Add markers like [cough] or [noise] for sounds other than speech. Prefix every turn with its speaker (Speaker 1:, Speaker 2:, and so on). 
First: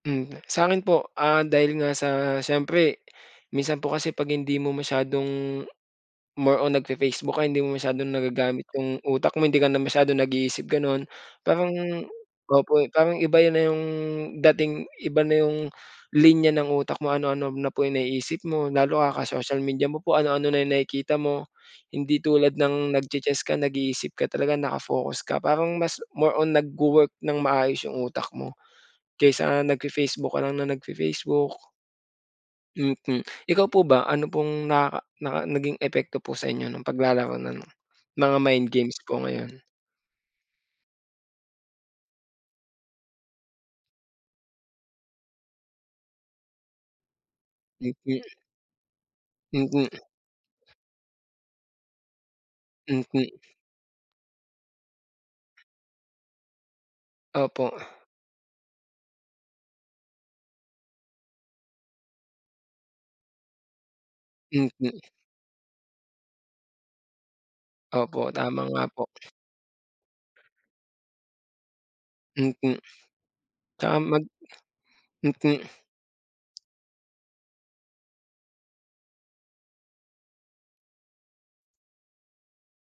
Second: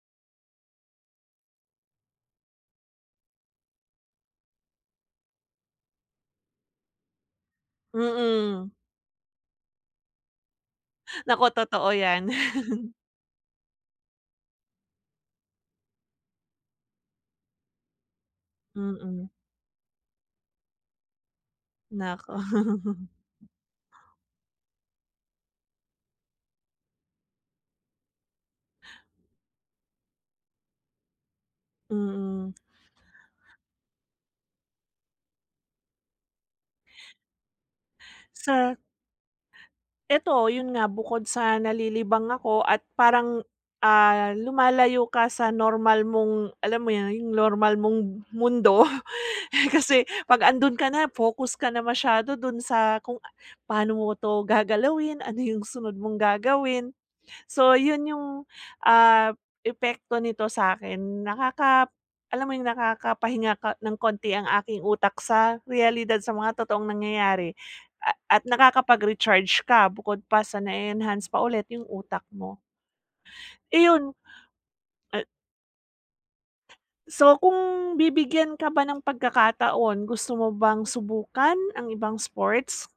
Speaker 1: Mm, sa'kin po, ah, dahil nga sa siyempre minsan po kasi ‘pag hindi mo masyadong more on nagfe-Facebook ka hindi mo masyadong nagagamit
Speaker 2: Mm.
Speaker 1: yung utak mo hindi ka na masyadong nag-iisip gano’n.
Speaker 2: Nako,
Speaker 1: Parang
Speaker 2: totoo ‘yan.
Speaker 1: opo,
Speaker 2: [chuckles]
Speaker 1: parang iba yun na yung dating, iba na yung linya ng utak mo, ano-ano na po yung naiisip mo lalo
Speaker 2: Mm.
Speaker 1: kaka-social media mo po ano-ano na yung nakikita mo, hindi
Speaker 2: Naku.
Speaker 1: tulad ng
Speaker 2: [chuckles]
Speaker 1: nagche-chess ka, nag-iisip ka talaga, naka-focus ka. Parang mas more on nagwo-work nang maayos yung utak mo kaysa nag fe-Facebook ka nang nagfe-Facebook.
Speaker 2: Mm.
Speaker 1: Mm. Ikaw po ba ano pong nakaka naka naging epekto po sa inyo ng paglalaro ng mga mind
Speaker 2: Sa
Speaker 1: games po ngayon?
Speaker 2: Ito yun nga, bukod sa nalilibang ako at parang, ah, lumalayo ka sa normal mong, alam mo yun, yung normal mong
Speaker 1: Mm.
Speaker 2: mundo, eh,
Speaker 1: Mm.
Speaker 2: kasi ‘pag andun ka na, focus ka na masyado dun sa kung a
Speaker 1: Mhm.
Speaker 2: paano mo ‘to gagalawin, ano yung sunod mong gagawin.
Speaker 1: Opo.
Speaker 2: So yun yung, ah, epekto nito sa’kin nakaka alam mo yung nakakapahinga ka nang konti ang aking
Speaker 1: Mm.
Speaker 2: utak sa reyalidad sa mga totoong nangyayari, a
Speaker 1: Opo,
Speaker 2: at
Speaker 1: tama nga po.
Speaker 2: nakakapag-recharge ka bukod pa sa na-enhance pa ulit yung utak mo.
Speaker 1: Mm. Tsaka
Speaker 2: Iyun,
Speaker 1: mag
Speaker 2: a
Speaker 1: mm.
Speaker 2: So kung bibigyan ka ba ng pagkakataon, gusto mo bang subukan ang ibang sports?